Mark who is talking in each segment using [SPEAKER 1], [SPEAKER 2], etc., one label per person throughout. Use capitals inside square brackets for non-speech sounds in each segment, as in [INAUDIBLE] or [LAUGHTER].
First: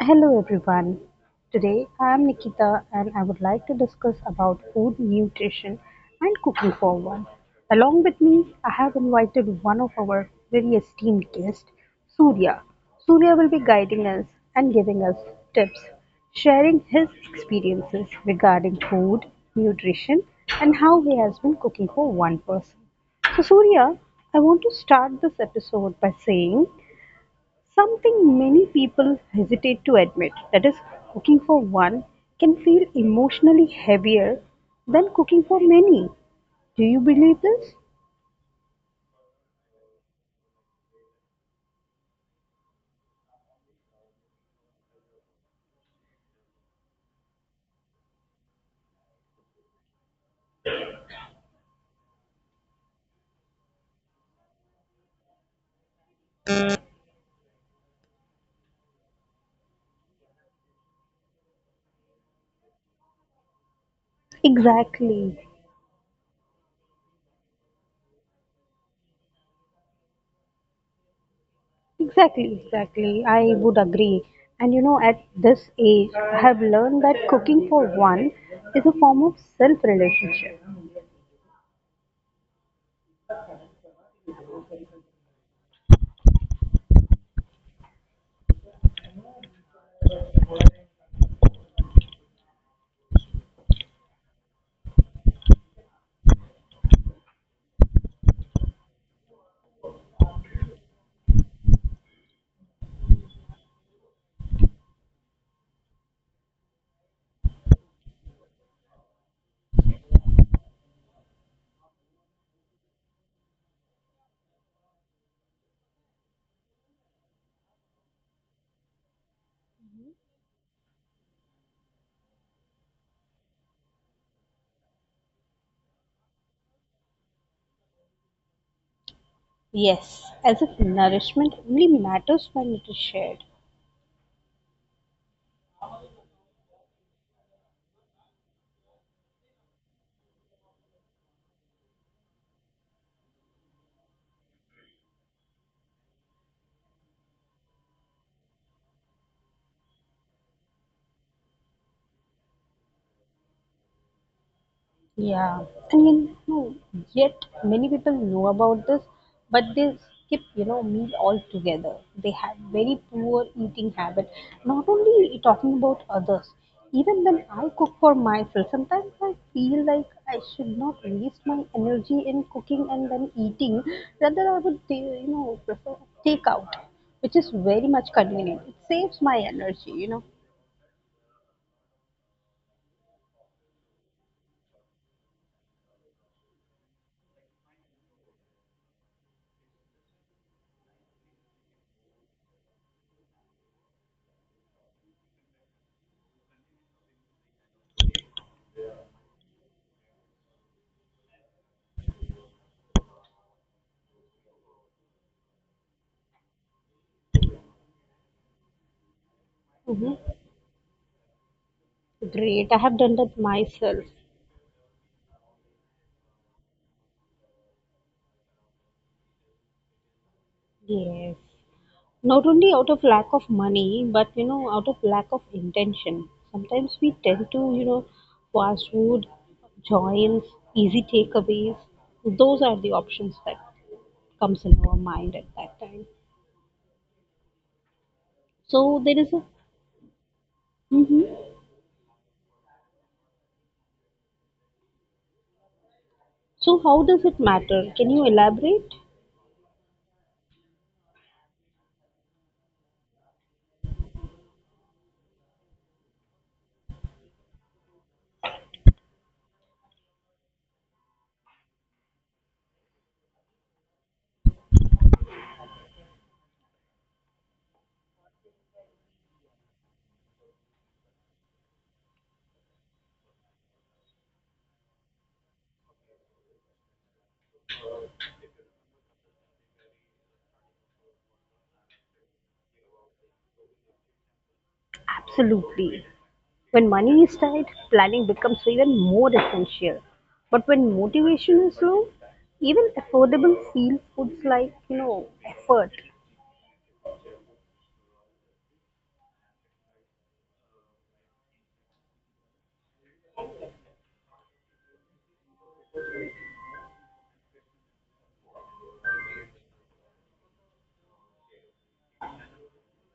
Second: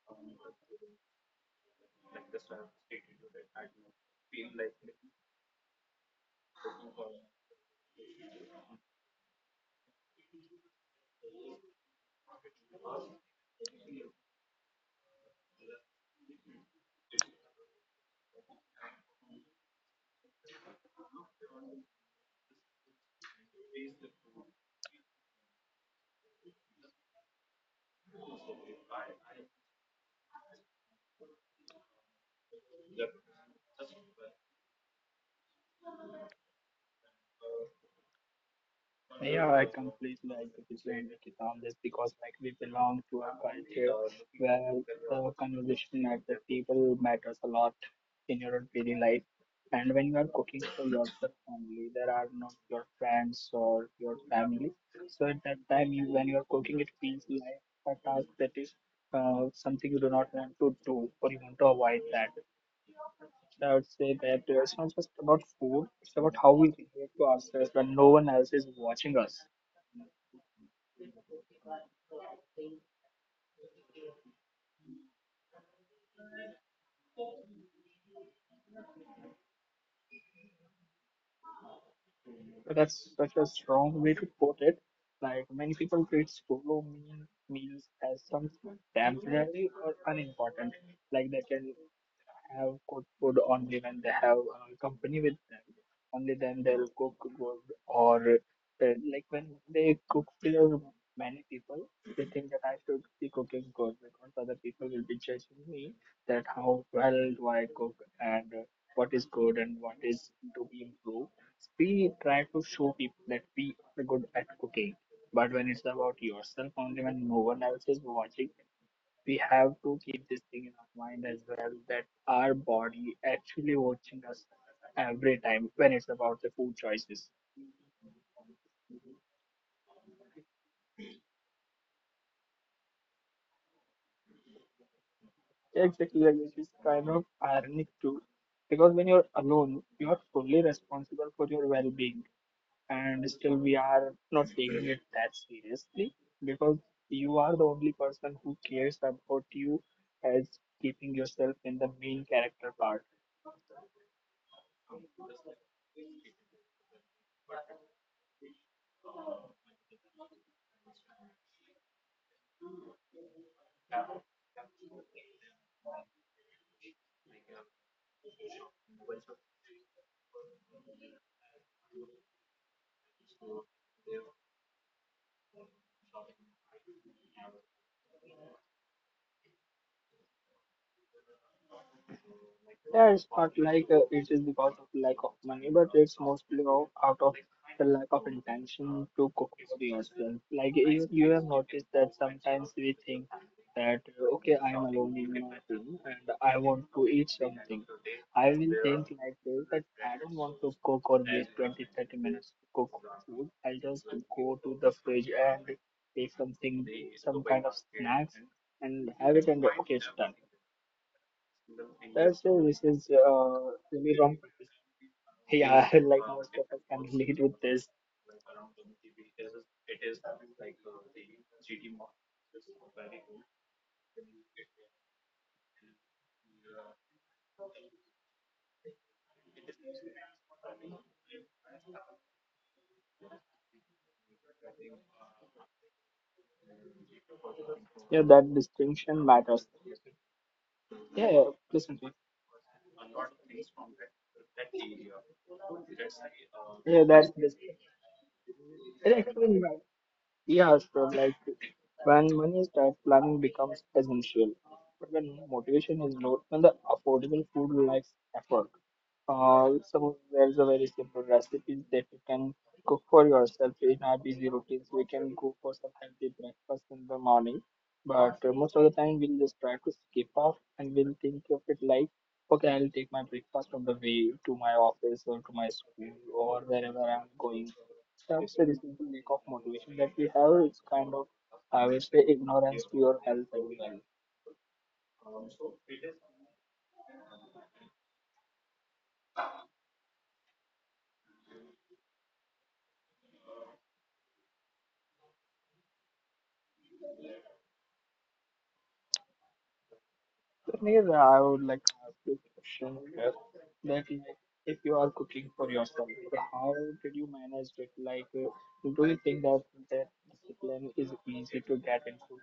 [SPEAKER 1] Hello everyone. Today I am Nikita and I would like to discuss about food nutrition and cooking for one. Along with me, I have invited one of our very esteemed guests, Surya. Surya will be guiding us and giving us tips, sharing his experiences regarding food, nutrition, and how he has been cooking for one person. So, Surya, I want to start this episode by saying something many people hesitate to admit, that is, cooking for one can feel emotionally heavier than cooking for many. Do you believe this?
[SPEAKER 2] Yeah, I completely agree with on this because like we belong to a culture where the conversation at the table matters a lot in your daily life. And when you are cooking for yourself only, there are not your friends or your family. So at that time, when you are cooking, it feels like a task that is something you do not want to do or you want to avoid that. So I would say that it's not just about food, it's about
[SPEAKER 1] Exactly,
[SPEAKER 2] how we relate to ourselves when no one else is watching us.
[SPEAKER 1] exactly, exactly. I would agree. And you know, at this age, I have learned that cooking for one is a form of self relationship.
[SPEAKER 2] That's such a strong way to put it. Like many people treat solo meals as something temporary or unimportant. Like they can have good food only when they have company with them. Only then they'll cook good or uh, like when they cook for many people, they think that I should be cooking good because other people will be judging me that how well do I cook and what is good and what is to be improved. We try to show people that we are good at cooking, but when it's about yourself only, when no one else is watching, we have to keep this thing in our mind as well that our body actually watching us every time when it's about the food choices.
[SPEAKER 1] Yes, as if nourishment only matters when it is shared.
[SPEAKER 2] Exactly, like, which is kind of ironic too, because when you're alone, you are fully responsible for your well-being, and still we are not taking it that seriously because you are the only person who cares about you as keeping yourself in the main character part.
[SPEAKER 1] Yeah, and you know, yet many people know about this, but they skip, meal altogether. They have very poor eating habit. Not only talking about others, even when I cook for myself, sometimes I feel like I should not waste my energy in cooking and then eating. Rather, I would, prefer takeout, which is very much convenient. It saves my energy.
[SPEAKER 2] Yeah, it's not like it is because of lack of money, but it's mostly out of the lack of intention to cook for yourself. Like you have noticed that sometimes we think that okay, I am alone in my room and I want to eat something. I will think like this that I don't want to cook or waste 20 30 minutes to cook food. I'll just go to the fridge and take something, some kind of snacks and have it and okay, it's
[SPEAKER 1] Hmm.
[SPEAKER 2] done. That's so
[SPEAKER 1] Great, I
[SPEAKER 2] this
[SPEAKER 1] have
[SPEAKER 2] is
[SPEAKER 1] done that myself.
[SPEAKER 2] Really wrong. Yeah, [LAUGHS] like most of us can relate with this.
[SPEAKER 1] Yes. Not only out of lack of money, but you know, out of lack of intention. Sometimes we tend to, you know, fast food, joints, easy takeaways. Those are the options that comes in our mind at that time.
[SPEAKER 2] Yeah, that
[SPEAKER 1] So there
[SPEAKER 2] distinction
[SPEAKER 1] is a.
[SPEAKER 2] matters.
[SPEAKER 1] Mhm.
[SPEAKER 2] Yeah, yeah, please continue.
[SPEAKER 1] So
[SPEAKER 2] Yeah,
[SPEAKER 1] how
[SPEAKER 2] that's
[SPEAKER 1] does
[SPEAKER 2] this.
[SPEAKER 1] it matter? Can you
[SPEAKER 2] And
[SPEAKER 1] elaborate?
[SPEAKER 2] actually, my- yeah, Ashton, like when money is tight, planning becomes essential. But when motivation is low, then the affordable food life's effort. Some There's a very simple recipes that you can cook for yourself in our busy routines. We can go for some healthy breakfast in the morning, but most of the time we'll just try to skip off and we'll think of it like, okay, I'll take my breakfast on the way to my office or to my school or wherever I'm going. That's the reasonable lack of motivation that we have. It's kind of, I would say, ignorance to your health as well.
[SPEAKER 1] Absolutely. When money is tight, planning becomes even more essential. But when motivation is low, even affordable feel foods like, you know, effort.
[SPEAKER 2] So, Neil, I would like to ask you a question here that like, if you are cooking for yourself, so how did you manage it? Like, do you think that that discipline is easy to get into?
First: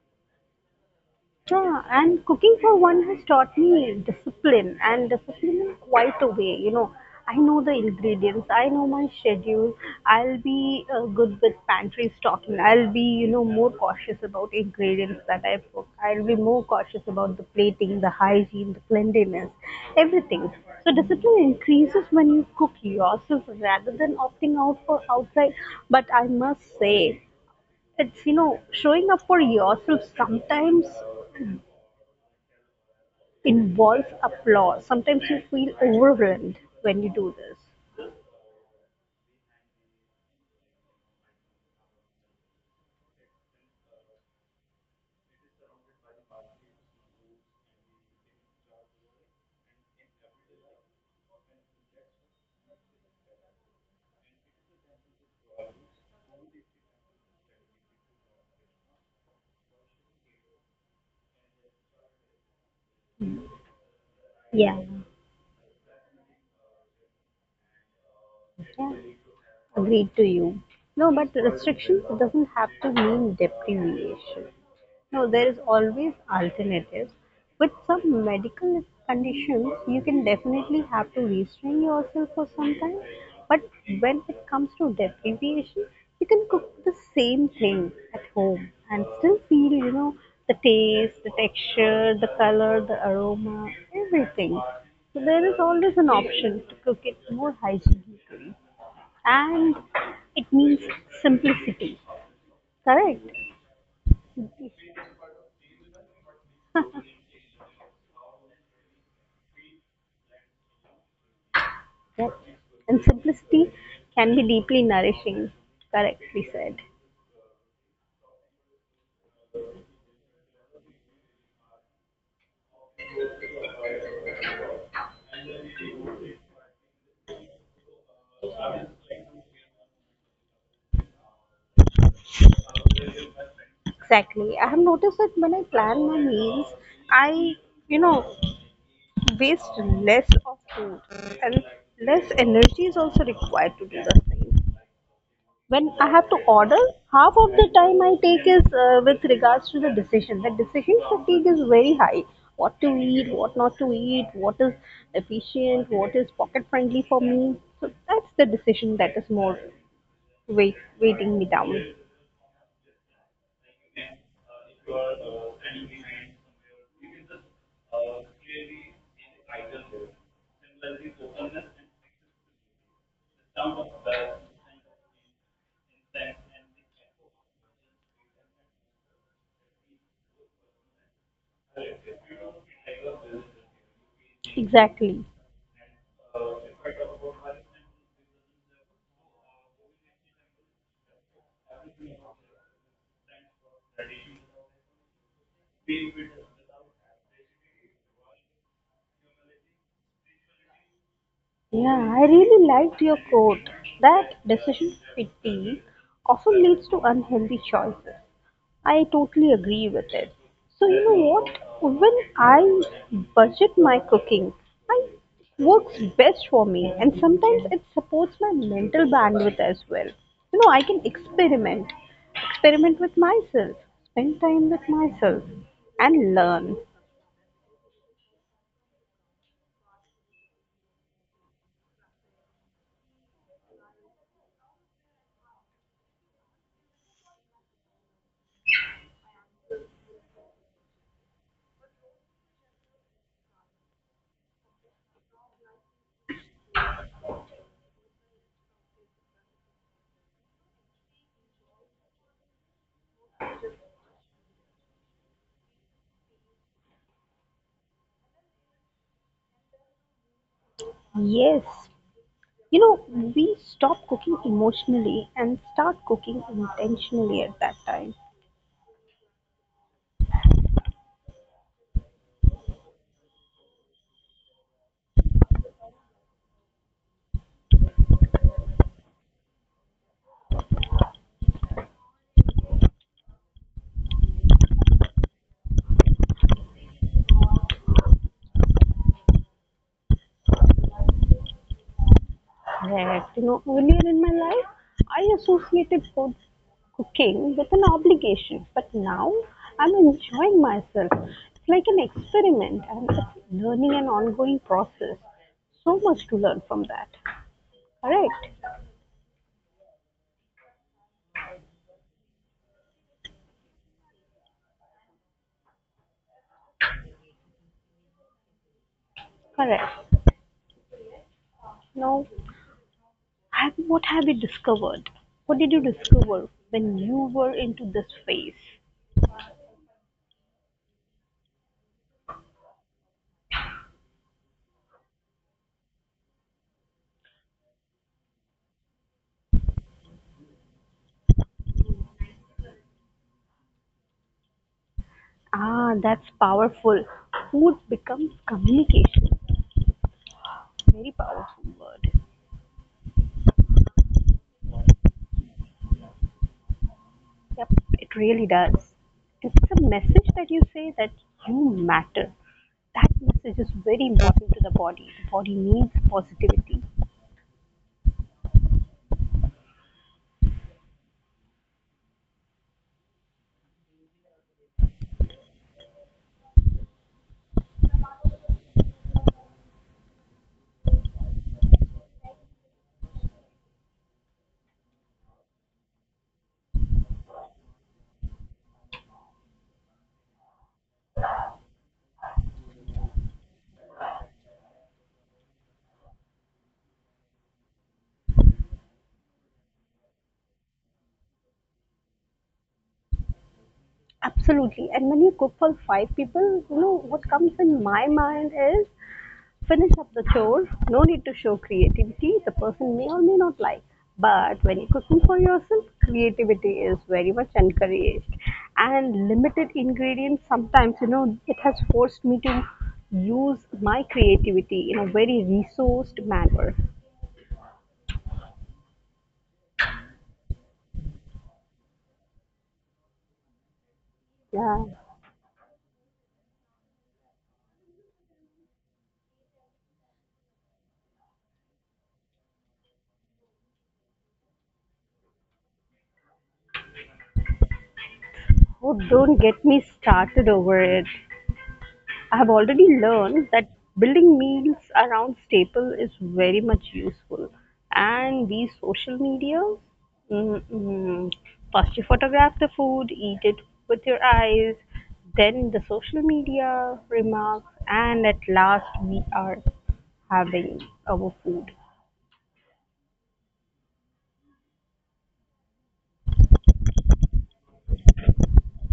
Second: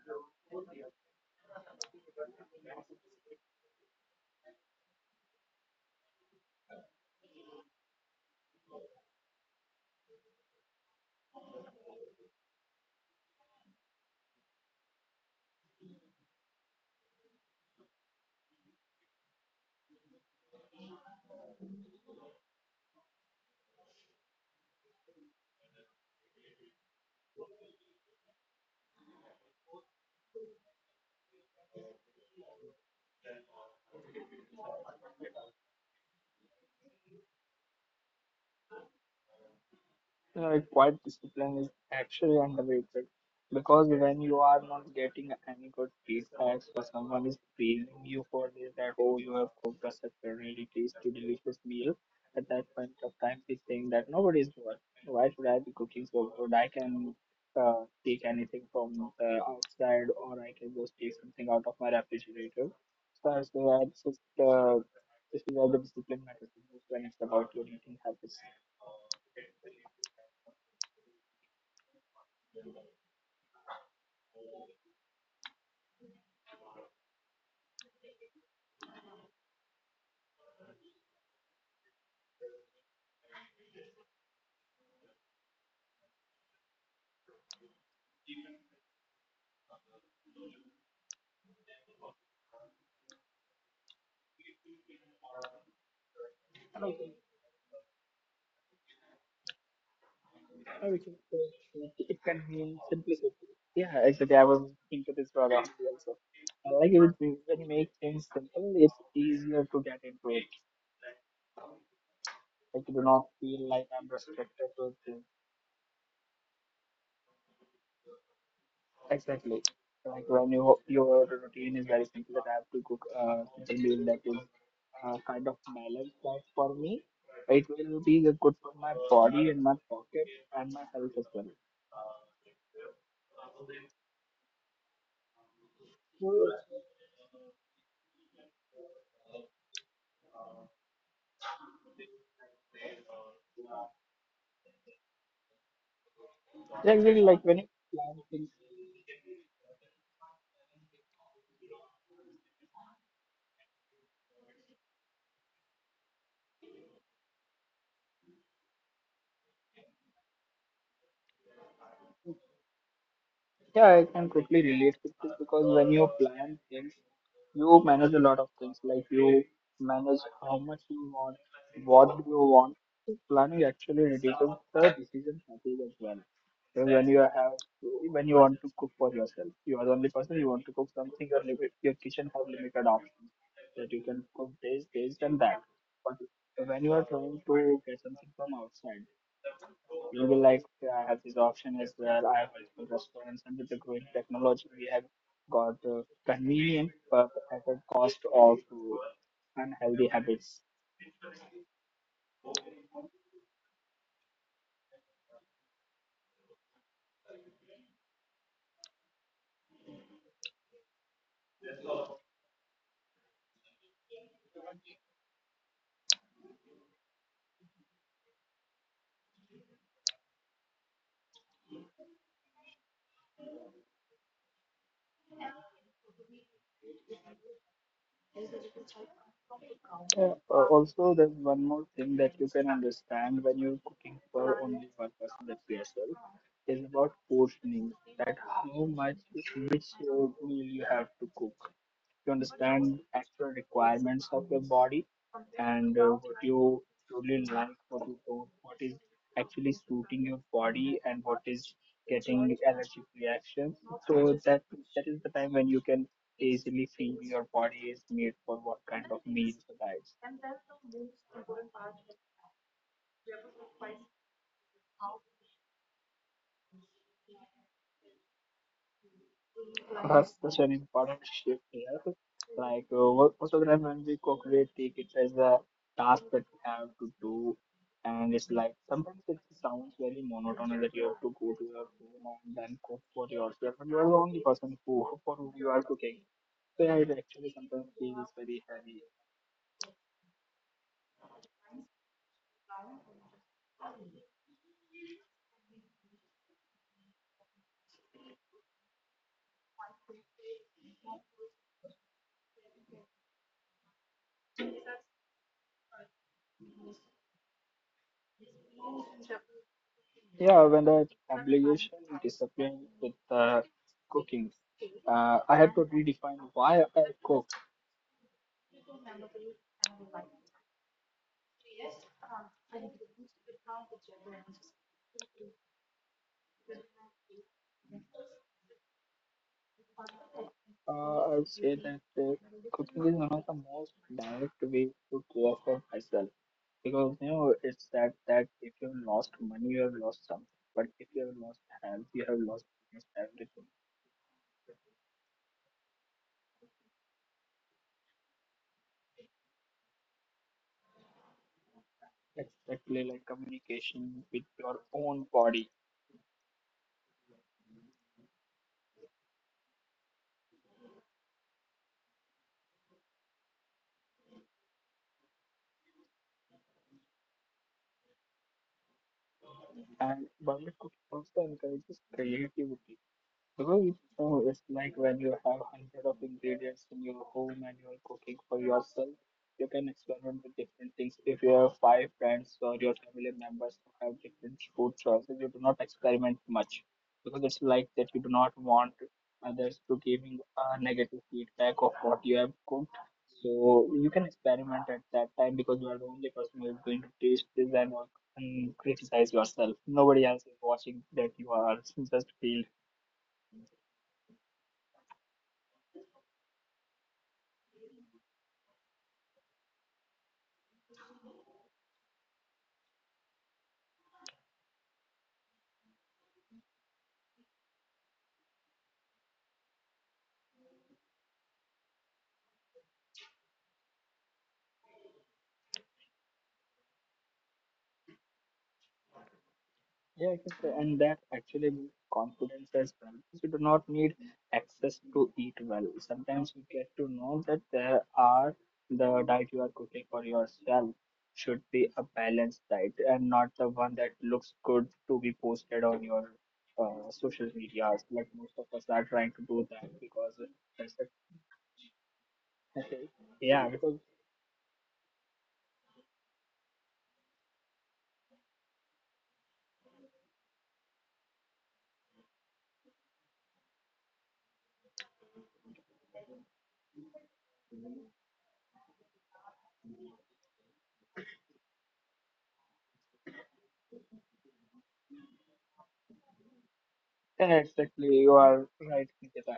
[SPEAKER 1] Yeah, and cooking for one has taught me discipline and discipline in quite a way. You know, I know the ingredients, I know my schedule. I'll be good with pantry stocking. I'll be, you know, more cautious about ingredients that I cook. I'll be more cautious about the plating, the hygiene, the cleanliness, everything. So discipline increases when you cook yourself rather than opting out for outside. But I must say, it's you know showing up for yourself sometimes involves applause. Sometimes you feel overwhelmed when you do this.
[SPEAKER 2] Quiet discipline is actually underrated because when you are not getting any good feedback or someone is praising you for this that oh you have cooked us such a really tasty delicious meal at that point of time we think that nobody is good why should I be cooking so good I can take anything from the outside or I can just take something out of my refrigerator so I say that
[SPEAKER 1] Yeah.
[SPEAKER 2] this is where the discipline matters the most when it's about your eating habits.
[SPEAKER 1] Yeah. Agreed to you. No, but restriction doesn't have to mean deprivation. No, there is always alternatives. With some medical conditions, you can definitely have to restrain yourself for some time. But when it comes to deprivation, you can cook the same thing at home and still feel, you know, the taste, the texture, the color, the aroma, everything. So there is always an option to cook it more hygienically and it means
[SPEAKER 2] Oh, we can say
[SPEAKER 1] simplicity.
[SPEAKER 2] it can be
[SPEAKER 1] Correct?
[SPEAKER 2] simplicity. Yeah, exactly. I was into this rather also. I like it when you make things simple, it's easier to get into it.
[SPEAKER 1] Yes. And
[SPEAKER 2] Like you do not
[SPEAKER 1] simplicity
[SPEAKER 2] feel like I'm
[SPEAKER 1] can be deeply
[SPEAKER 2] restricted to things.
[SPEAKER 1] nourishing. Correctly said.
[SPEAKER 2] Exactly. Like when your routine is very simple, that I have to cook something meal that is kind of balanced. But for me, it will be good for my body and my pocket and my health as well.
[SPEAKER 1] Exactly. I have noticed that when I plan
[SPEAKER 2] So,
[SPEAKER 1] my meals, I, you know, waste less of food and less energy is also required to do the thing. When I have to
[SPEAKER 2] yeah, really
[SPEAKER 1] order,
[SPEAKER 2] like when you
[SPEAKER 1] half of
[SPEAKER 2] plan
[SPEAKER 1] the
[SPEAKER 2] things.
[SPEAKER 1] time I take is with regards to the decision. The decision fatigue is very high. What to eat, what not to eat, what is efficient, what is pocket friendly for me. So that's the decision that is more weighting me down.
[SPEAKER 2] Yeah, I can quickly relate with this because when you plan things, you manage a lot of things. Like you manage how much you want, what do you want. So planning actually reduces the decision fatigue as well. So when you want to cook for yourself, you are the only person you want to cook something. Your limit, your kitchen have limited options that you can cook this, this,
[SPEAKER 1] Exactly.
[SPEAKER 2] and that. But when you are trying to get something from outside. You will like have this option as well. I have multiple restaurants, and with the growing technology, we have got convenient but at the cost of unhealthy habits.
[SPEAKER 1] Yeah, I really liked your quote. That decision fatigue often leads to unhealthy choices. I totally agree with it. So, you know what? When I budget my cooking, I works best for me and sometimes it supports my mental bandwidth as well. You know, experiment with myself, spend time with myself and learn.
[SPEAKER 2] Yeah, also, there's one more thing that you can understand when you're cooking for only one person, that's yourself, is about portioning. That how much, which meal you have to cook. You understand actual requirements of your body and what you truly like, what you don't, what is actually suiting your body, and what is getting allergic reactions. So that is the time when you can easily feel your body is made for what kind of meals or diets.
[SPEAKER 1] Yes. You know, we stop cooking emotionally and start cooking intentionally at that time.
[SPEAKER 2] That's such an important shift here. Like most of the time when we cook, we take it as a task that we have to do, and it's like sometimes it sounds very monotonous that you have to go to your home and then cook for yourself, and you are the only person who for whom you are cooking. So yeah, it actually sometimes feels very heavy.
[SPEAKER 1] Correct. You know, earlier in my life, I associated food cooking with an obligation, but now I'm enjoying myself. It's like an experiment and it's learning an ongoing process. So much to learn from that. Correct.
[SPEAKER 2] Yeah, when the obligation disappeared with the cooking, I had to redefine why I cook.
[SPEAKER 1] Correct. Now, what have you discovered? What did you discover when you were into this phase?
[SPEAKER 2] Uh, I would say that cooking is one of the most direct way to care for myself because you know it's that if you have lost money, you have lost something, but if you have lost health, you have lost almost everything.
[SPEAKER 1] Ah, that's powerful. Food becomes communication. Very powerful word.
[SPEAKER 2] Exactly, like communication with your own body.
[SPEAKER 1] Yep, it really does. And the message that you say that you matter, that message is very important to the body. The body needs positivity.
[SPEAKER 2] And bubble cook also encourages creativity because it's like when you have hundred of ingredients in your home and you're cooking for yourself, you can experiment with different things. If you have five friends or your family members who have different food choices, you do not experiment much because it's like that you do not want others to giving a negative feedback of what you have cooked. So you can experiment at that time because you are the only person who is going to taste this and all and criticize yourself. Nobody else is watching that you are [LAUGHS] just failed.
[SPEAKER 1] Absolutely. And when you cook for five people, you know, what comes in my mind is finish up the chore, no need to show creativity, the person may or may not like. But when you're cooking for yourself, creativity is very much encouraged. And limited ingredients, sometimes, you know, it has forced me to use my creativity in a very resourced manner.
[SPEAKER 2] Yeah, I can say, and that actually builds confidence as well. You do not need
[SPEAKER 1] Yeah.
[SPEAKER 2] access to eat well. Sometimes you get to know that there are the diet you are cooking for yourself should be a balanced diet and not the one that looks good to be posted on your social medias. Like most of us are
[SPEAKER 1] Oh,
[SPEAKER 2] trying to do
[SPEAKER 1] don't get
[SPEAKER 2] that
[SPEAKER 1] me
[SPEAKER 2] because
[SPEAKER 1] started
[SPEAKER 2] that's the
[SPEAKER 1] over it. I have already
[SPEAKER 2] [LAUGHS] yeah,
[SPEAKER 1] learned
[SPEAKER 2] because
[SPEAKER 1] that building meals around staple is very much useful. And these social media, mm, mm, first you photograph the food, eat it with your eyes, then the social media remarks, and at last we are having our food.
[SPEAKER 2] yeah, exactly. You are right, Nikita.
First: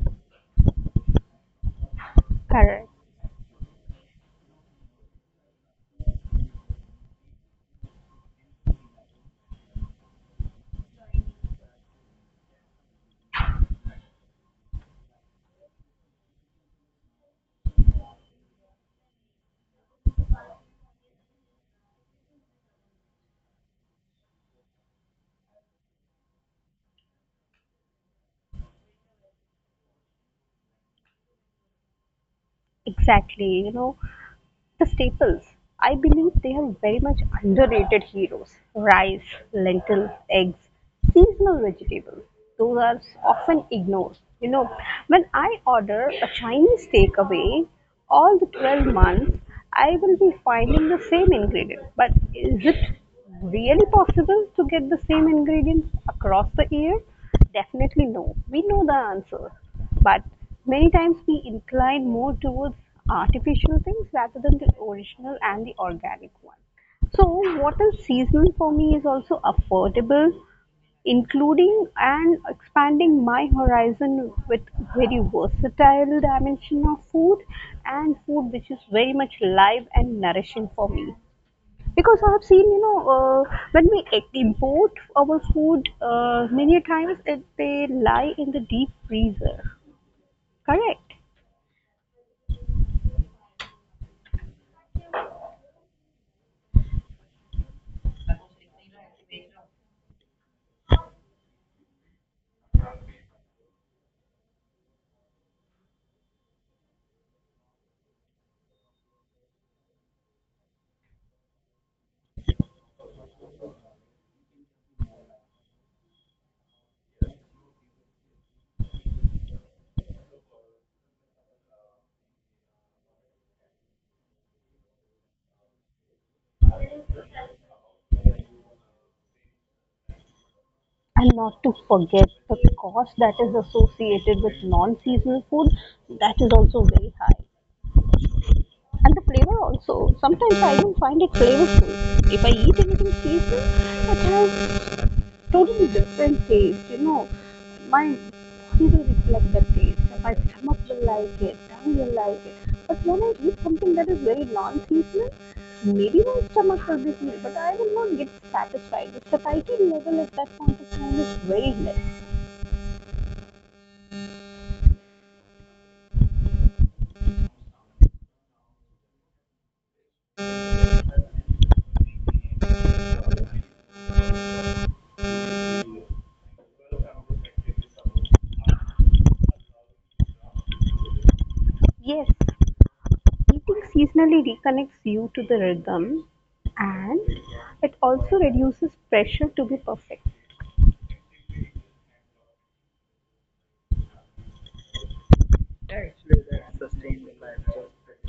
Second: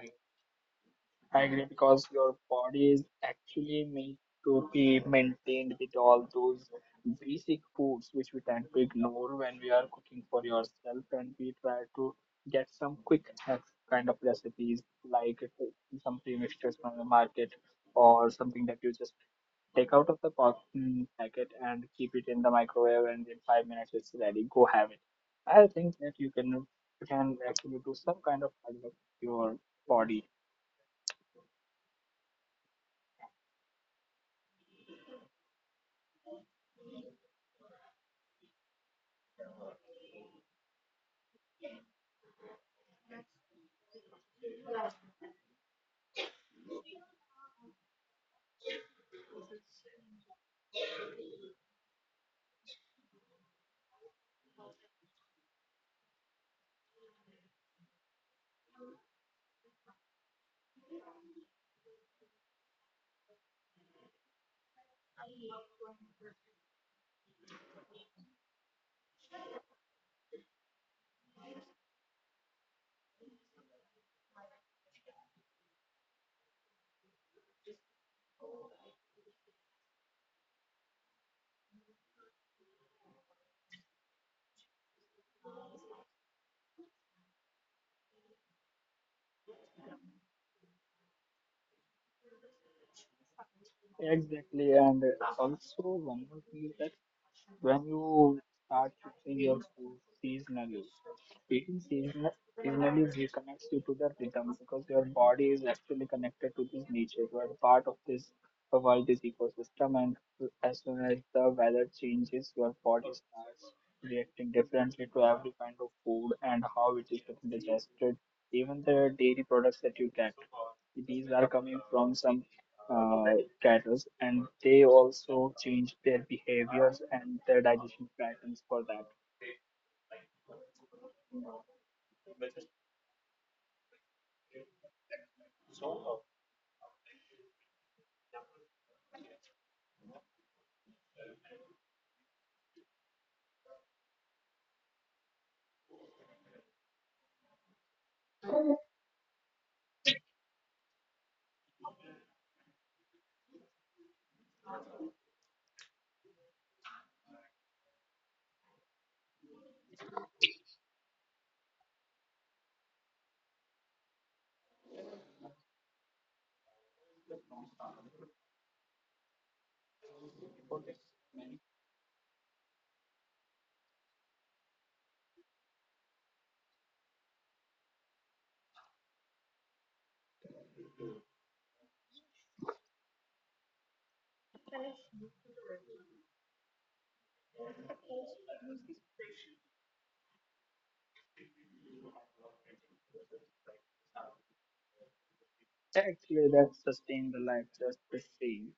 [SPEAKER 2] I agree because your
[SPEAKER 1] Correct.
[SPEAKER 2] body is actually made to be maintained with all those basic foods which we tend to ignore when we are cooking for yourself and we try to get some quick hacks kind of recipes like some pre-mixtures from the market or something that you just take out of the packet and keep it in the microwave and in 5 minutes it's ready. Go have it. I think that you can actually do some kind of hard work to your body.
[SPEAKER 1] Exactly. You know, the staples. I believe they are very much underrated heroes. Rice, lentil, eggs, seasonal vegetables. Those are often ignored. You know, when I order a Chinese takeaway all the 12 months, I will be finding the same ingredient. But is it really possible to get the same ingredients across the year? Definitely no. We know the answer. But many times we incline more towards artificial things rather than the original and the organic one. So, what is seasonal for me is also affordable, including and expanding my horizon with very versatile dimension of food and food which is very much live and nourishing for me. Because I have seen, you know, when we import our food, many times they lie in the deep freezer. Correct.
[SPEAKER 2] Exactly, and also one more thing is that when you start fixing your food seasonally, eating seasonal, seasonally reconnects you to the rhythm because your body is actually connected to this nature. You are part of this world, this ecosystem, and as soon as the weather changes, your body starts reacting differently to every kind of food and how it is getting digested. Even the dairy products that you get, these are coming from some uh, cattle, and they also change their behaviors and their digestion patterns for that.
[SPEAKER 1] And not to forget the cost that is associated with non seasonal food, that is also very high. And the flavor also. Sometimes I even find it flavorful. If I eat anything seasonal, it has totally different taste, you know. My body will reflect that taste. My stomach will like it, tongue will like it. But when I eat something that is very non-seasonal, maybe my stomach will be full, but I will not get satisfied. The satiety level at that point of time is very less. Yes, eating seasonally reconnects you to the rhythm and it also reduces pressure to be perfect.
[SPEAKER 2] Actually, that sustain the life just the same.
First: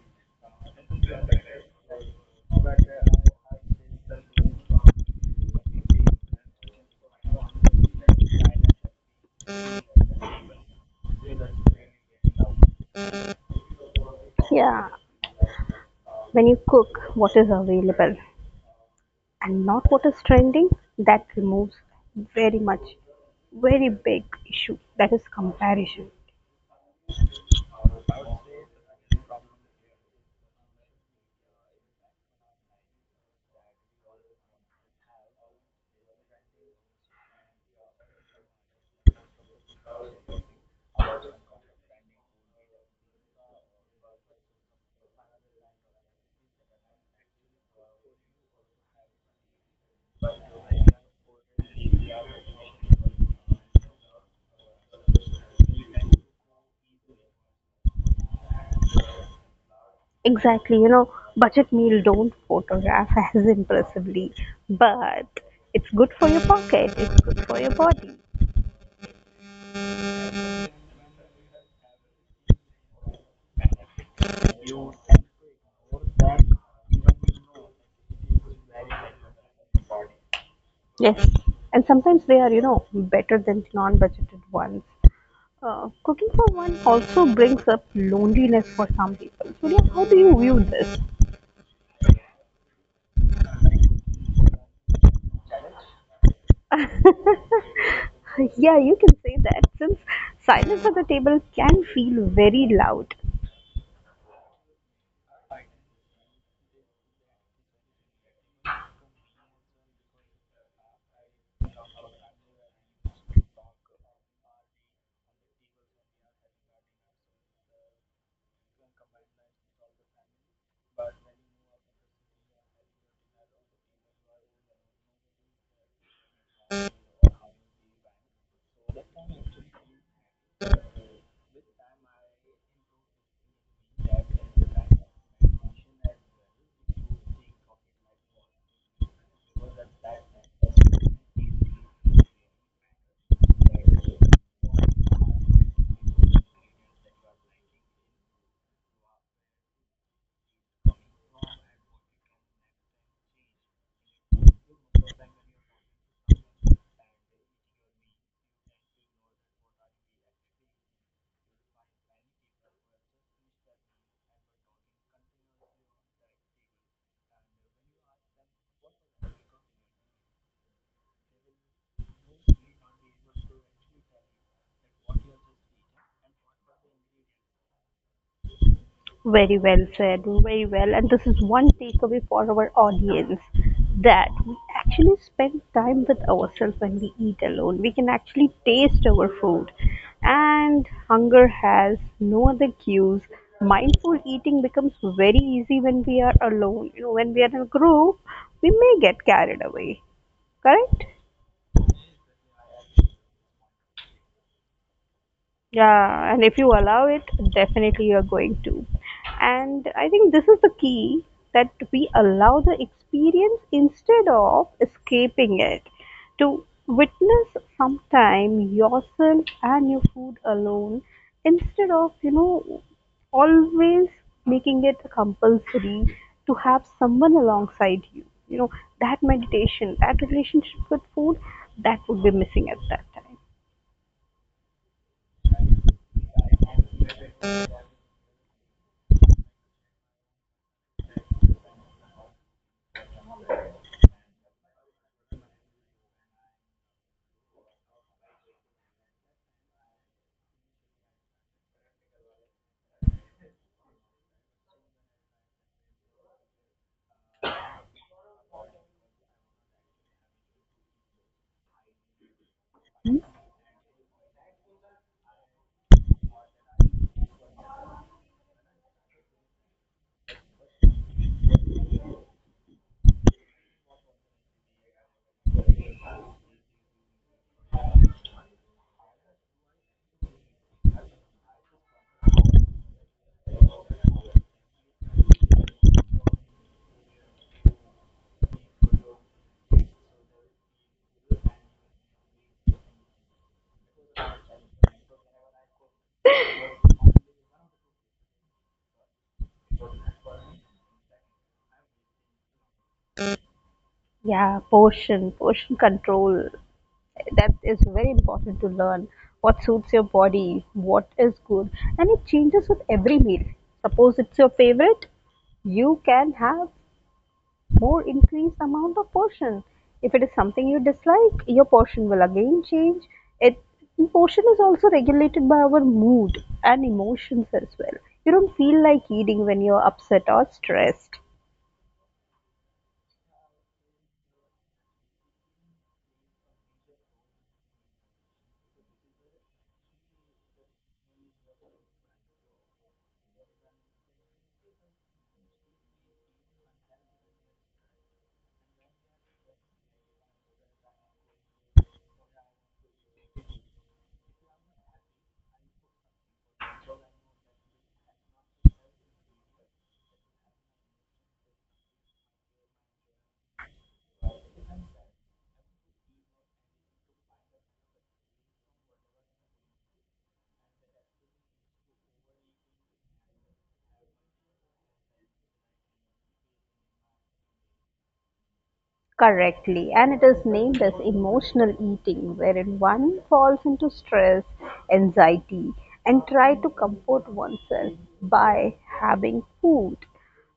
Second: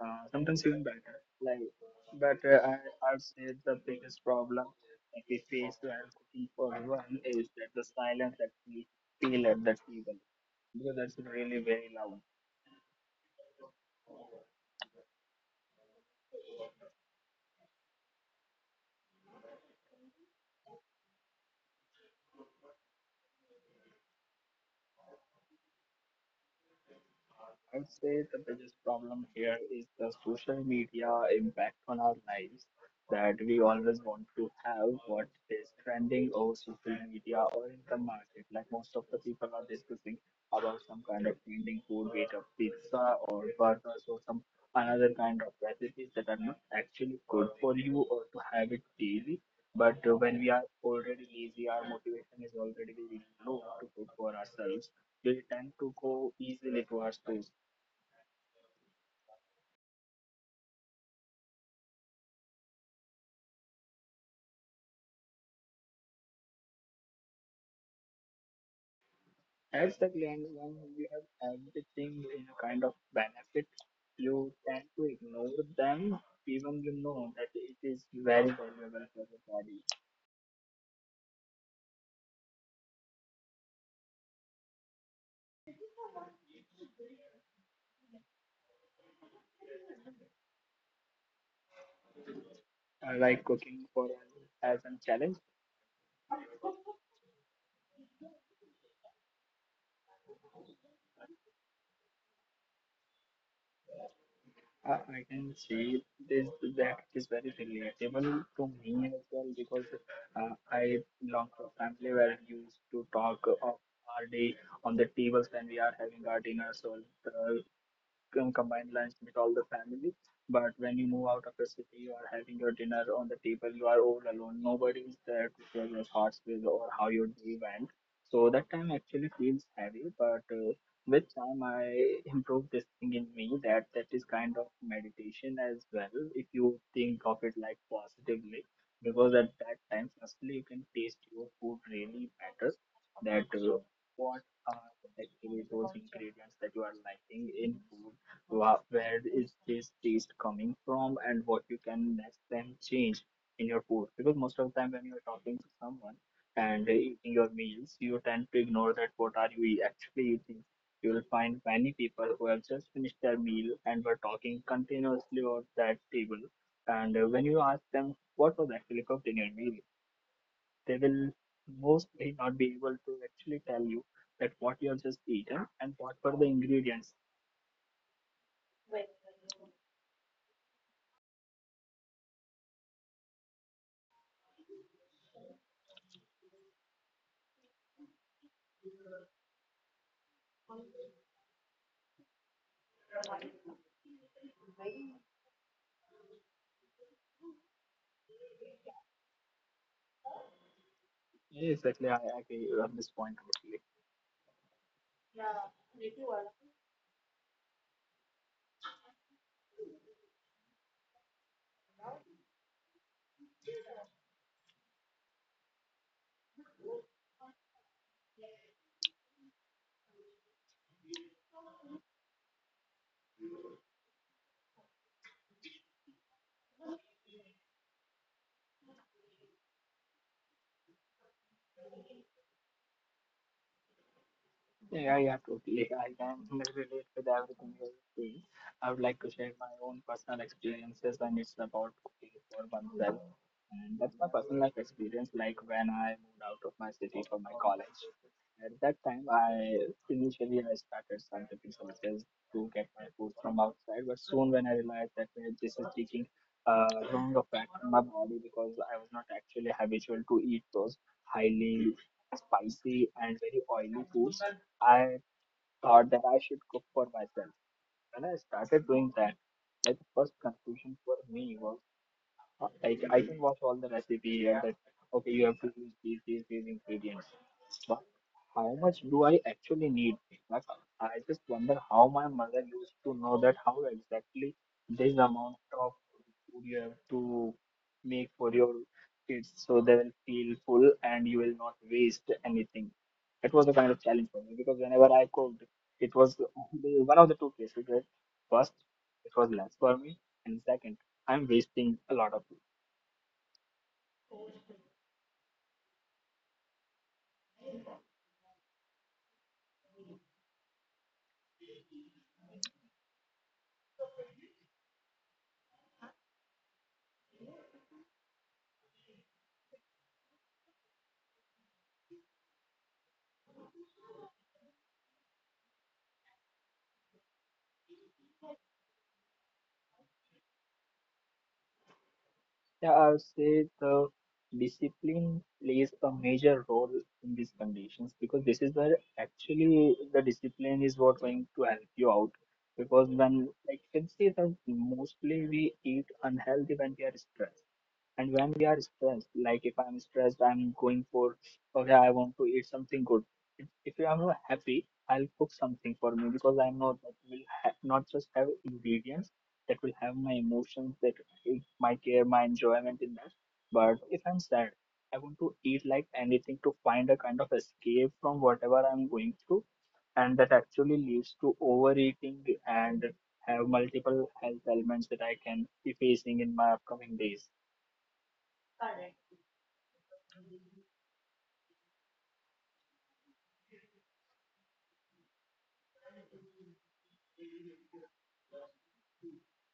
[SPEAKER 2] Sometimes even better. Like, but I'd say the biggest problem that we face while cooking for one is that the silence that we feel at the table because that's really very loud.
[SPEAKER 1] Yeah, when you cook, what is available? And not what is trending, that removes very much, very big issue that is comparison.
[SPEAKER 2] I would say the biggest problem here is the social media impact on our lives that we always want to have what is trending over social media or in the market. Like most of the people are discussing about some kind of trending food, be it a pizza or burgers or some another kind of recipes that are not actually good for you or to have it daily. But when we are already lazy, our motivation is already very low to cook for ourselves, we tend to go easily towards those.
[SPEAKER 1] Exactly, you know, budget meal don't photograph as impressively, but it's good for your pocket, it's good for your body.
[SPEAKER 2] As the client, when you have everything in a kind of benefit, you tend to ignore them even you know that it is very valuable for the body.
[SPEAKER 1] Yes, and sometimes they are, you know, better than non-budgeted ones. Cooking for one also brings up loneliness for some people. So, yeah, how do you view this?
[SPEAKER 2] Like cooking for as a challenge,
[SPEAKER 1] [LAUGHS] [LAUGHS] Yeah, you can say that since silence at the table can feel very loud.
[SPEAKER 2] I can see this, that is very relatable to me as well because I belong to a family where we used to talk of our day on the tables when we are having our dinners or the combined lunch with all the family. But when you move out of the city, you are having your dinner on the table. You are all alone. Nobody is there to share your thoughts with or how your day went. So that time actually feels heavy. But with time, I improved this thing in me that is kind of meditation as well. If you think of it like positively, because at that time, firstly, you can taste your food really matters. That What are actually those ingredients that you are liking in food? Wow, where is this taste coming from and what you can next time change in your food? Because most of the time when you're talking to someone and they're eating your meals, you tend to ignore that what are you actually eating. You will find many people who have just finished their meal and were talking continuously on that table. And when you ask them what was actually cooked in your meal, they will mostly not be able to actually tell you that what you have just eaten and what were the ingredients.
[SPEAKER 1] Very well said, very well. And this is one takeaway for our audience that we actually spend time with ourselves when we eat alone. We can actually taste our food. And hunger has no other cues. Mindful eating becomes very easy when we are alone. You know, when we are in a group, we may get carried away. Correct?
[SPEAKER 2] Yeah, exactly. I agree on this point totally.
[SPEAKER 1] Yeah, and if you allow it, definitely you're going to. And I think this is the key that we allow the experience instead of escaping it. To witness sometime yourself and your food alone instead of, you know, always making it compulsory to have someone alongside you. You know, that meditation, that relationship with food, that would be missing at that time.
[SPEAKER 2] Yeah, yeah, totally. I can relate with everything you're saying. I would like to share my own personal experiences, when it's about cooking for oneself. And that's my personal life experience, like when I moved out of my city for my college. At that time, I initially I started scientific sources to get my food from outside, but soon when I realized that this is taking a wrong effect on my body because I was not actually habitual to eat those highly spicy and very oily foods. I thought that I should cook for myself. When I started doing that, like the first confusion for me was like I can watch all the recipe and that okay you have to use these ingredients, but how much do I actually need? Like I just wonder how my mother used to know that how exactly this amount of food you have to make for your kids so they will feel full and you will not waste anything. It was a kind of challenge for me because whenever I cooked, it was the one of the two cases. Right? First, it was less for me, and second, I'm wasting a lot of food.
[SPEAKER 1] Yeah, portion control. That is very important to learn what suits your body, what is good, and it changes with every meal. Suppose it's your favorite, you can have more increased amount of portion. If it is something you dislike, your portion will again change. It and portion is also regulated by our mood and emotions as well. You don't feel like eating when you're upset or stressed.
[SPEAKER 2] Yeah, I would say the discipline plays a major role in these conditions because this is where actually the discipline is what going to help you out. Because when like you can see that mostly we eat unhealthy when we are stressed. And when we are stressed, like if I'm stressed, I'm going for, okay, I want to eat something good. If I'm not happy, I'll cook something for me because I know that will not just have ingredients that will have my emotions, that my care, my enjoyment in that. But if I'm sad, I want to eat like anything to find a kind of escape from whatever I'm going through, and that actually leads to overeating and have multiple health elements that I can be facing in my upcoming days.
[SPEAKER 1] Correctly, and it is named as emotional eating, wherein one falls into stress, anxiety, and try to comfort oneself by having food.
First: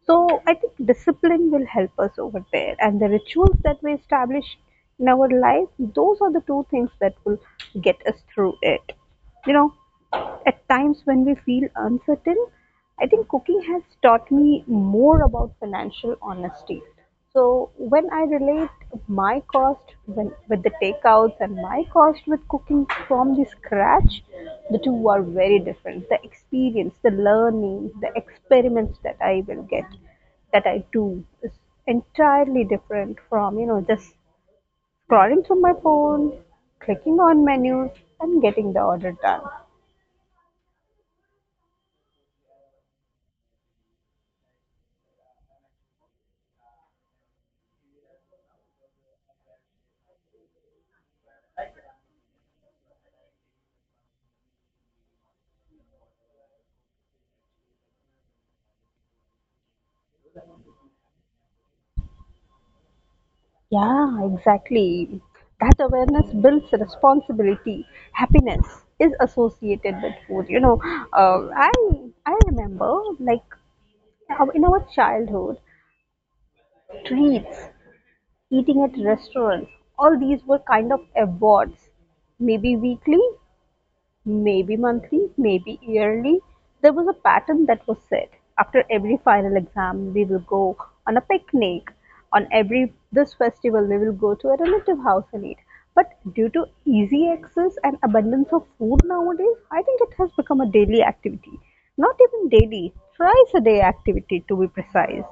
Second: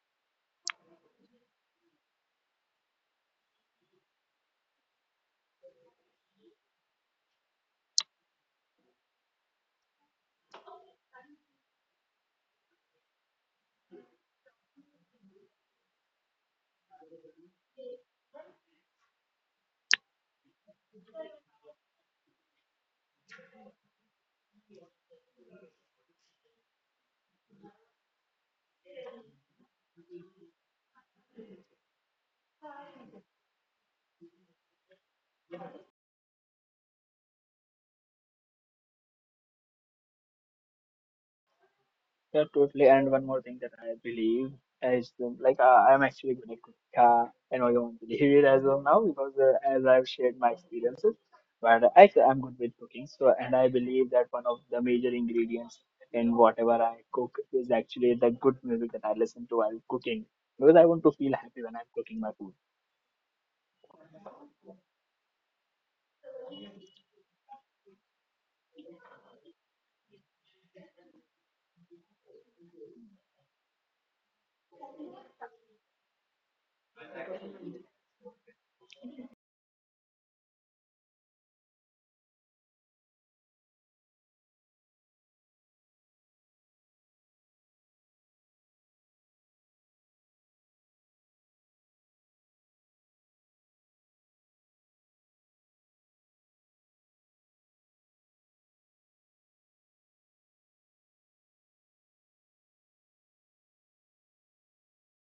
[SPEAKER 1] So I think discipline will help us over there, and the rituals that we establish in our life, those are the two things that will get us through it. You know, at times when we feel uncertain, I think cooking has taught me more about financial honesty. So when I relate my with the takeouts and my cost with cooking from the scratch, the two are very different. The experience, the learning, the experiments that I will get, that I do is entirely different from, you know, just scrolling through my phone, clicking on menus and getting the order done.
[SPEAKER 2] Yeah, totally. And one more thing that I believe is like I'm actually going to I know you won't believe it as of now because as I've shared my experiences, but actually I'm good with cooking. So and I believe that one of the major ingredients in whatever I cook is actually the good music that I listen to while cooking because I want to feel happy when I'm cooking my food.
[SPEAKER 1] Yeah, exactly. That awareness builds responsibility. Happiness is associated with food. You know, uh, I I remember like in our childhood, treats, eating at restaurants, all these were kind of awards, maybe weekly maybe monthly, maybe yearly. There was a pattern that was set. After every final exam, we will go on a picnic. On every this festival, we will go to a relative house and eat. But due to easy access and abundance of food nowadays, I think it has become a daily activity. Not even daily, thrice a day activity to be precise.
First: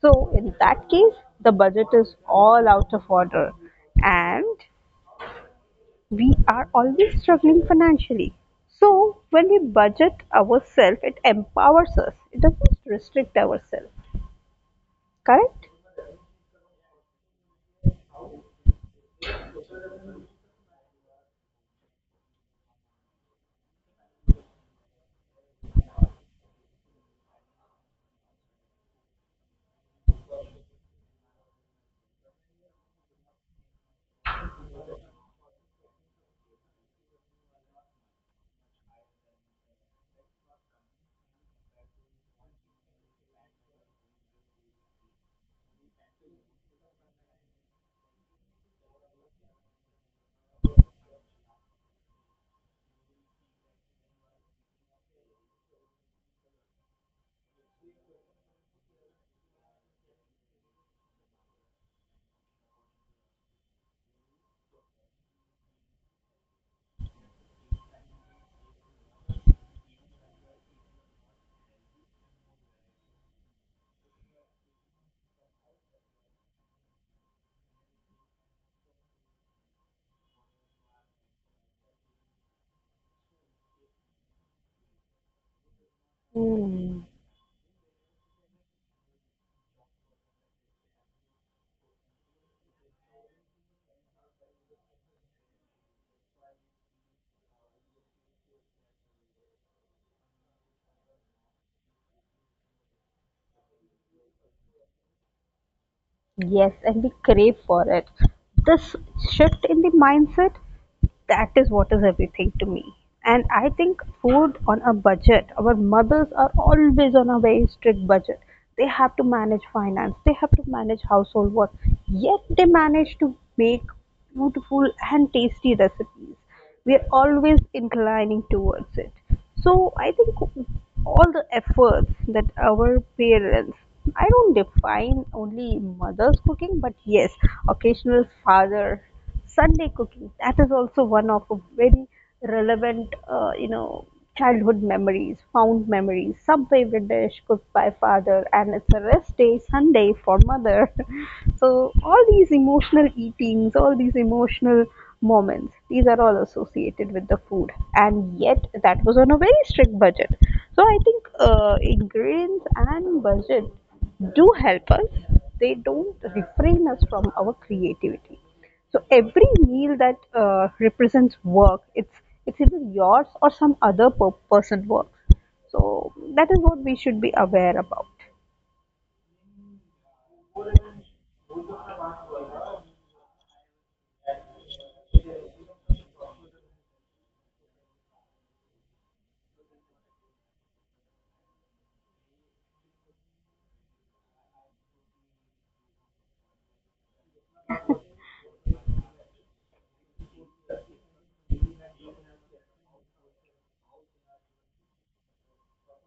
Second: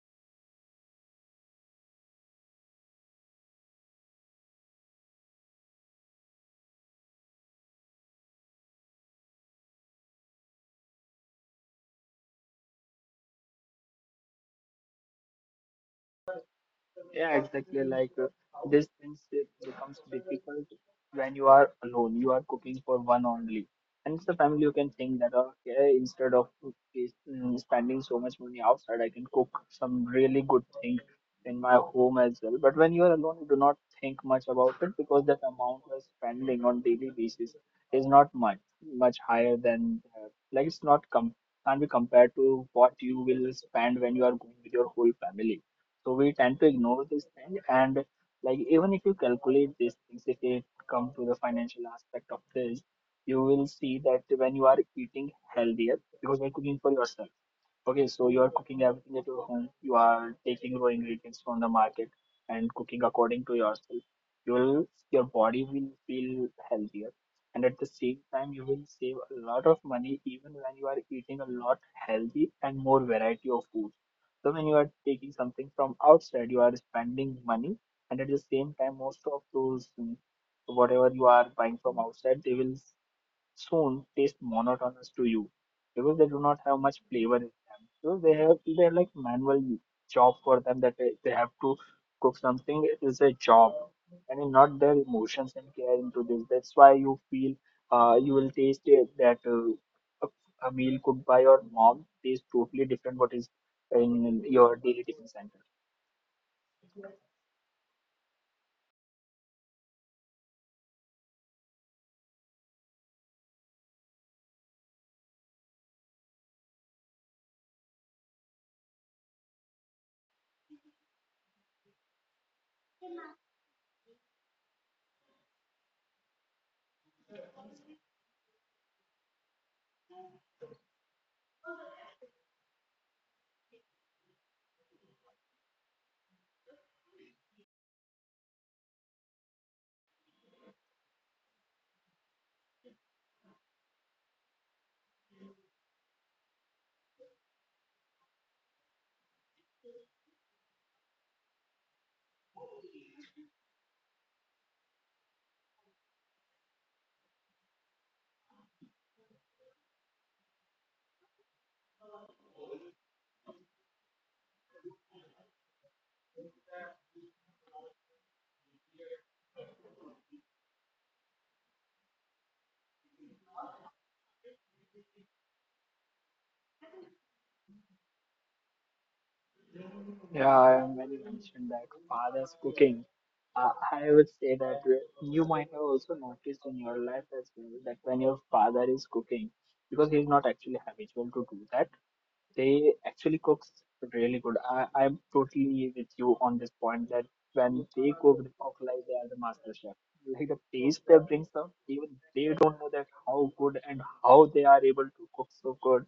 [SPEAKER 1] So in that case, the budget is all out of order. And we are always struggling financially. So, when we budget ourselves, it empowers us, it doesn't restrict ourselves. Correct?
[SPEAKER 2] Yeah, exactly. Like this principle becomes difficult when you are alone. You are cooking for one only, and it's the family you can think that okay, instead of spending so much money outside, I can cook some really good thing in my home as well. But when you are alone, you do not think much about it because that amount you are spending on daily basis is not much higher than like it's not com can't be compared to what you will spend when you are going with your whole family, so we tend to ignore this thing. And like even if you calculate these things, if it come to the financial aspect of this, you will see that when you are eating healthier, because you're cooking for yourself. Okay, so you are cooking everything at your home. You are taking raw ingredients from the market and cooking according to yourself. Your body will feel healthier, and at the same time, you will save a lot of money even when you are eating a lot healthy and more variety of food. So when you are taking something from outside, you are spending money, and at the same time, most of those whatever you are buying from outside, they will soon taste monotonous to you because they do not have much
[SPEAKER 1] Hmm.
[SPEAKER 2] flavor in them. So they're like manual job for them that they have to cook something. It is a job, and it's not their emotions and care into this. That's why you feel you will taste it, that a meal cooked by your mom tastes totally different what is in your daily tiffin center.
[SPEAKER 1] Yes, and we crave for it. This shift in the mindset, that is what is everything to me. And I think food on a budget, our mothers are always on a very strict budget. They have to manage finance, they have to manage household work, yet they manage to make beautiful and tasty recipes we're always inclining towards it. So I think all the efforts that our parents, I don't define only mother's cooking, but yes, occasional father Sunday cooking, that is also one of a very relevant childhood memories, fond memories, some favorite dish cooked by father, and it's a rest day Sunday for mother. [LAUGHS] So, all these emotional eatings, all these emotional moments, these are all associated with the food, and yet that was on a very strict budget. So, I think ingredients and budget do help us, they don't refrain us from our creativity. So every meal that represents work, it's it's either yours or some other person work. So that is what we should be aware about.
[SPEAKER 2] Yeah, when you mentioned that father's cooking, I would say that you might have also noticed in your life as well that when your father is cooking, because he's not actually habitual to do that, they actually cooks really good. I'm totally with you on this point that when they cook like they are the master chef. Like the taste they brings up, even they don't know that how good and how they are able to cook so good.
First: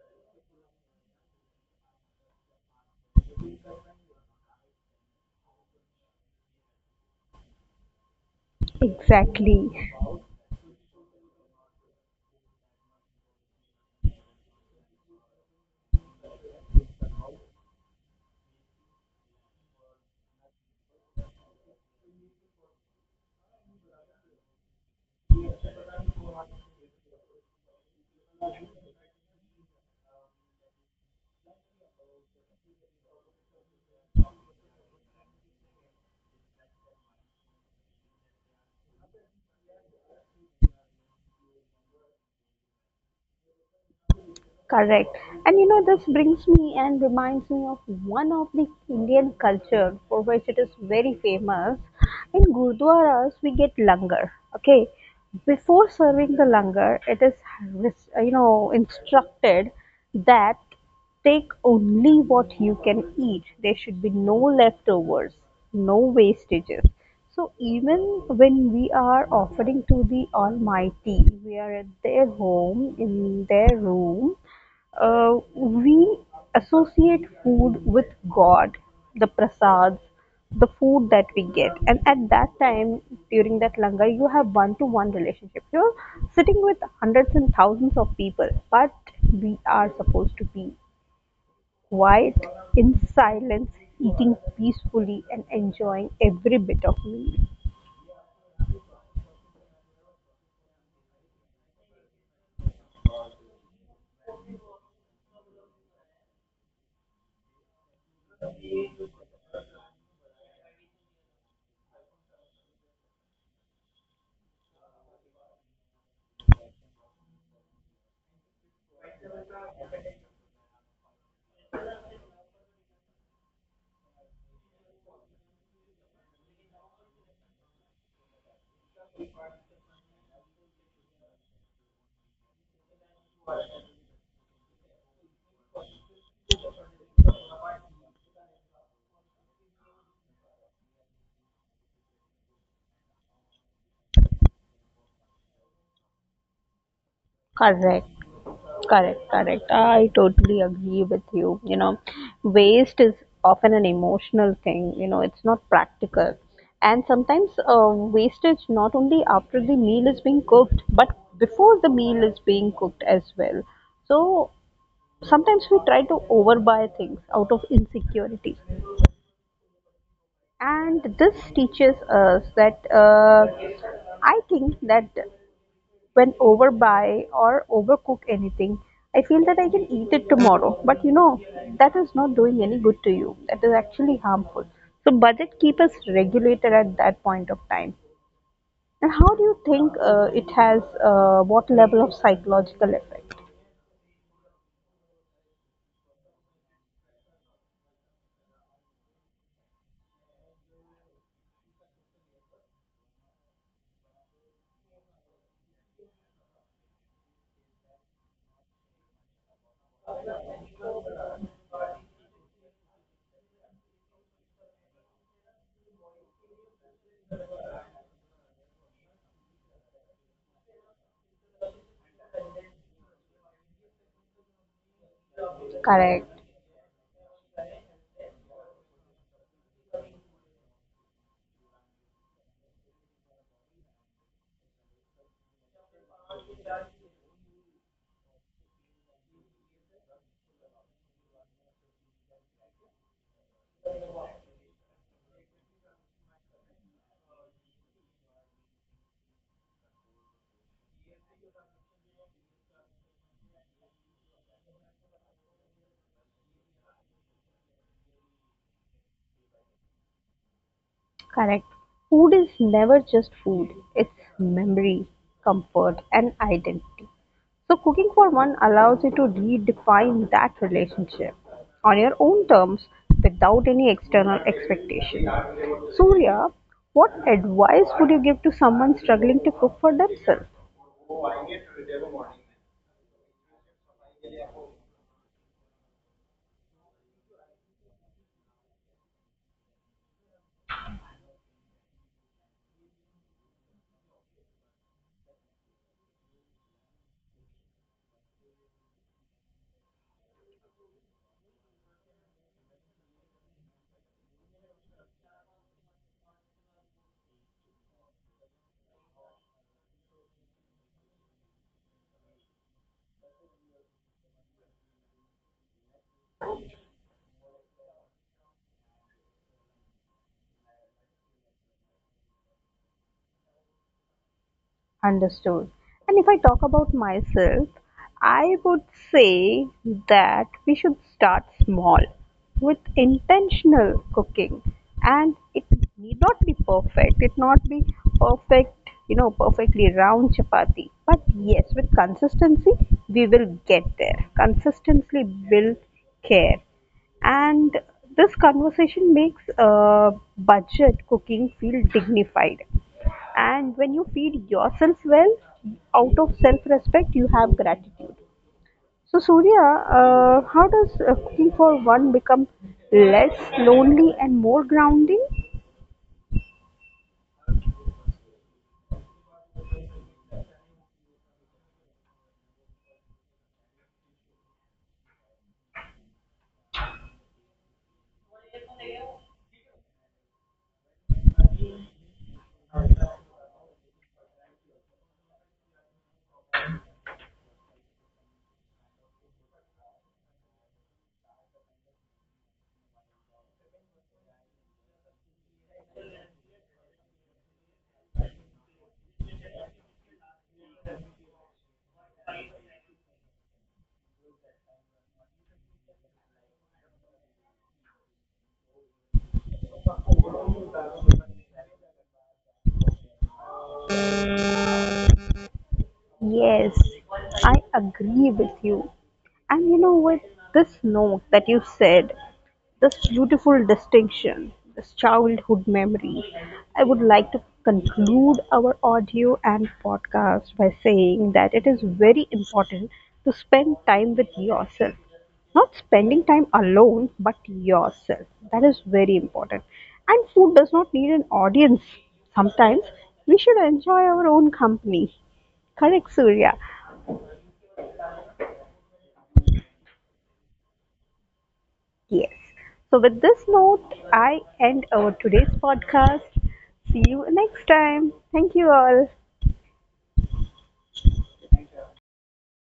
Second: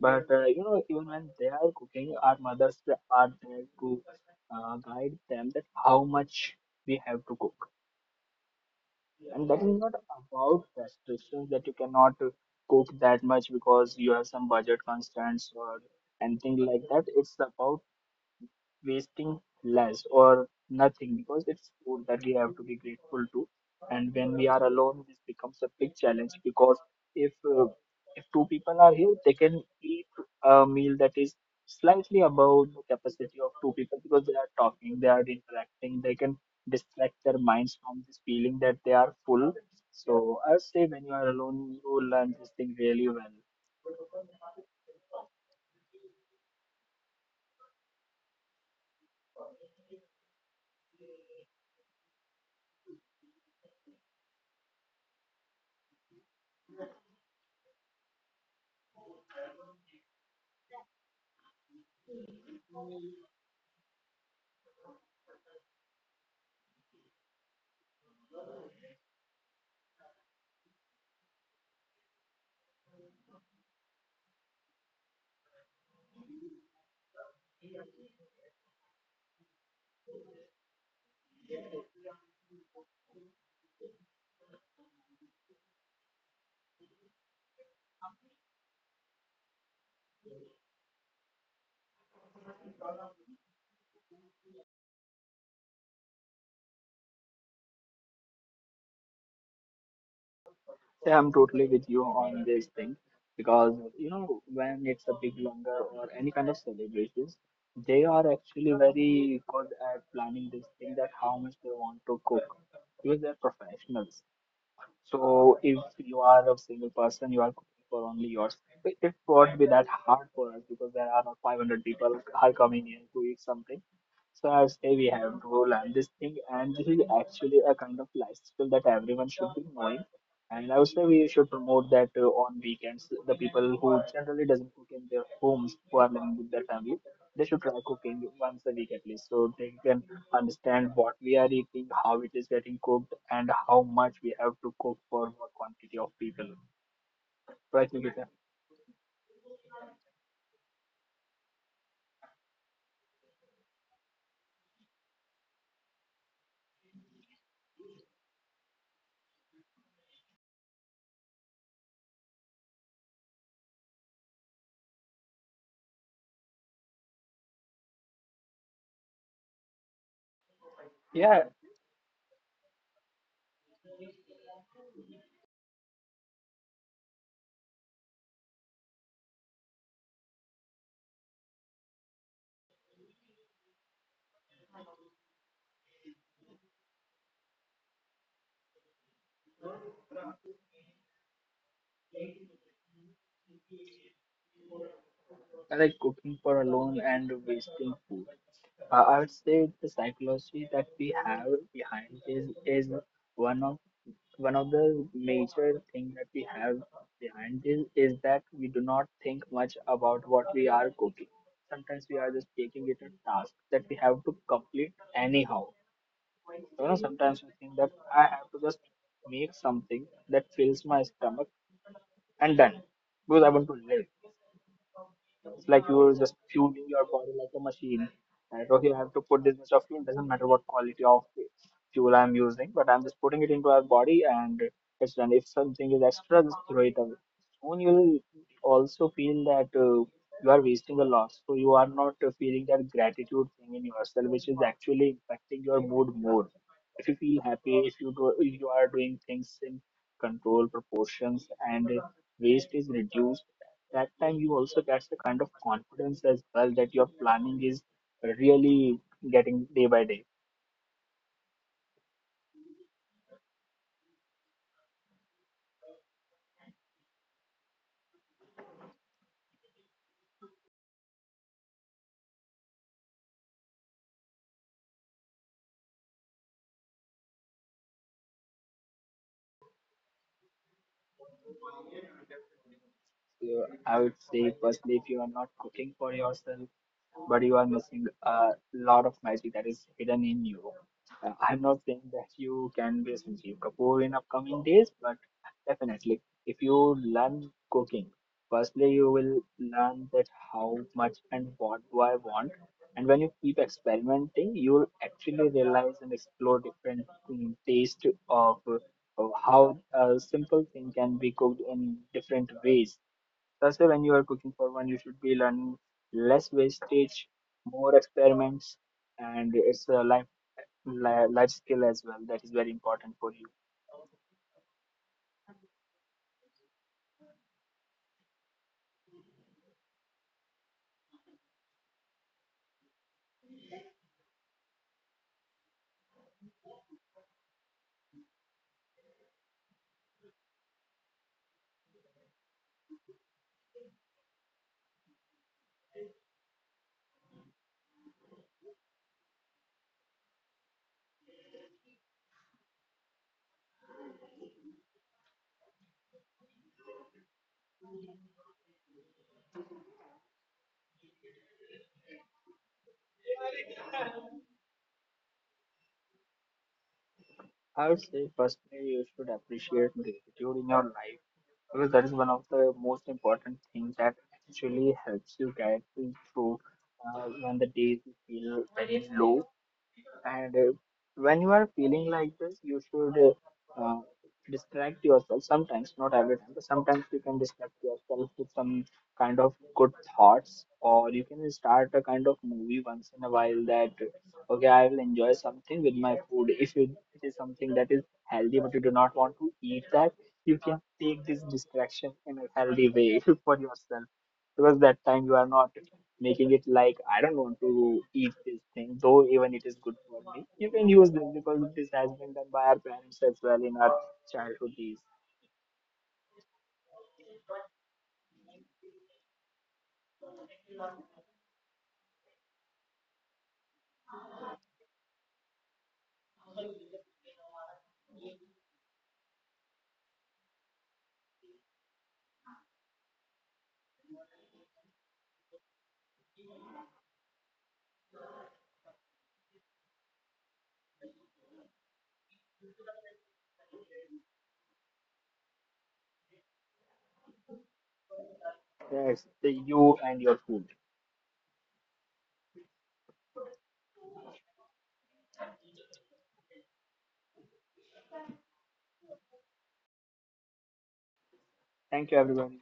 [SPEAKER 2] But you know, even when they are cooking, our mothers are there to guide them that how much we have to cook. Yeah, and that
[SPEAKER 1] Exactly.
[SPEAKER 2] is not about restrictions that you cannot cook that much because you have some budget constraints or anything like that, it's about wasting less or nothing because it's food that we have to be grateful to. And when we are alone, this becomes a big challenge because if uh, if two people are here, they can eat a meal that is slightly above the capacity of two people because they are talking, they are interacting, they can distract their minds from this feeling that they are full. So I say when you are alone, you learn this thing really well.
[SPEAKER 1] Correct. And you know, this brings me and reminds me of one of the Indian culture for which it is very famous. In Gurdwaras, we get langar. Okay. Before serving the langar, it is, you know, instructed that take only what you can eat. There should be no leftovers, no wastages. So even when we are offering to the Almighty, we are at their home, in their room, we associate food with God, the prasads, the food that we get. And at that time, during that langar, you have one to one relationship. You're sitting with hundreds and thousands of people, but we are supposed to be quiet, in silence, eating peacefully, and enjoying every bit of meal.
[SPEAKER 2] Yeah, I'm totally with you on this thing because you know when it's a big longer or any kind of celebrations, they are actually very good at planning this thing that how much they want to cook because they're professionals. So if you are a single person, you are cooking for only yours. It won't be that hard for us because there are not 500 people are coming in to eat something. So I say we have to learn this thing, and this is actually a kind of life skill that everyone should be knowing. And I would say we should promote that on weekends. The people who generally doesn't cook in their homes, who are living with their family, they should try cooking once a week at least, so they can understand what we are eating, how it is getting cooked, and how much we have to cook for what quantity of people. Right,
[SPEAKER 1] Correct.
[SPEAKER 2] Nikita?
[SPEAKER 1] Correct, correct. I totally agree with you. You know, waste is often an emotional thing, you know, it's not practical. And sometimes wastage not only after the meal is being cooked, but before the meal is being cooked as well. So sometimes we try to overbuy things out of insecurity. And
[SPEAKER 2] Yeah,
[SPEAKER 1] this teaches us that I think that when overbuy or overcook anything, I feel that I can eat it tomorrow. But you know, that is not doing any good to you. That is actually harmful. So budget keep us regulated at that point of time. And how do you think it has what level of psychological effect?
[SPEAKER 2] I like cooking for alone and wasting food. I would say the psychology that we have behind this is one of one of the major thing that we have behind this is that we do not think much about what we are cooking. Sometimes we are just taking it a task that we have to complete anyhow. You know, sometimes we think that I have to just make something that fills my stomach and done because I want to live. It's like you are just
[SPEAKER 1] Correct.
[SPEAKER 2] fueling your body like a machine. Right? Okay, I have to put this much of fuel. Doesn't matter what quality of fuel I'm using, but I'm just putting it into our body, and it's done. If something is extra, just throw it away. Soon you'll also feel that you are wasting a lot, so you are not feeling that gratitude thing in yourself, which is actually impacting your mood more. If you feel happy, if you do, if you are doing things in control proportions and waste is reduced, that time you also get the kind of confidence as well that your planning is really getting day by day.
[SPEAKER 1] Correct. Food is never just food, it's memory, comfort, and identity. So, cooking for one allows you to redefine that relationship on your own terms without any external expectation. Surya, what advice would you give to someone struggling to cook for themselves?
[SPEAKER 2] So I would say, firstly, if you are not cooking for yourself, but you are missing a lot of magic that is hidden in you. I'm not saying that you can be Sanjeev Kapoor in upcoming days, but definitely, if you learn cooking, firstly, you will learn that how much and what do I want. And when you keep experimenting, you'll actually realize and explore different taste of how a simple thing can be cooked in different ways. That's why when you are cooking for one, you should be learning less wastage, more experiments, and it's a life life skill as well that is very important for you.
[SPEAKER 1] Understood. And if I talk about myself, I would say that we should start small with intentional cooking. And it need not be perfect, it not be perfect, you know, perfectly round chapati. But yes, with consistency, we will get there. Consistency builds care. And this conversation makes budget cooking feel dignified. And when you feed yourself well, out of self respect, you have gratitude. So, Surya, how does cooking for one become less lonely and more grounding?
[SPEAKER 2] I would say personally you should appreciate gratitude in your life because that is one of the most important things that actually helps you get through when the days you feel very low. And when you are feeling like this, you should uh, uh, distract yourself sometimes, not every time, but sometimes you can distract yourself with some kind of good thoughts, or you can start a kind of movie once in a while that, okay, I will enjoy something with my food. If you, it is something that is healthy, but you do not want to eat that, you can take this distraction in a healthy way [LAUGHS] for yourself because that time you are not making it like I don't want to eat this thing, though even it is good for me. You can use this because this has been done by our parents as well in our childhood days.
[SPEAKER 1] Yes, I agree with you. And you know, with this note that you said, this beautiful distinction, this childhood memory, I would like to conclude our audio and podcast by saying that it is very important to spend time with yourself. Not spending time alone, but yourself. That is very important. And food does not need an audience. Sometimes we should enjoy our own company. Correct, Surya.
[SPEAKER 2] Yes, the you and your food.
[SPEAKER 1] Yes. So, with this note, I end our today's podcast. See you next time. Thank you all.
[SPEAKER 2] Thank you, everyone.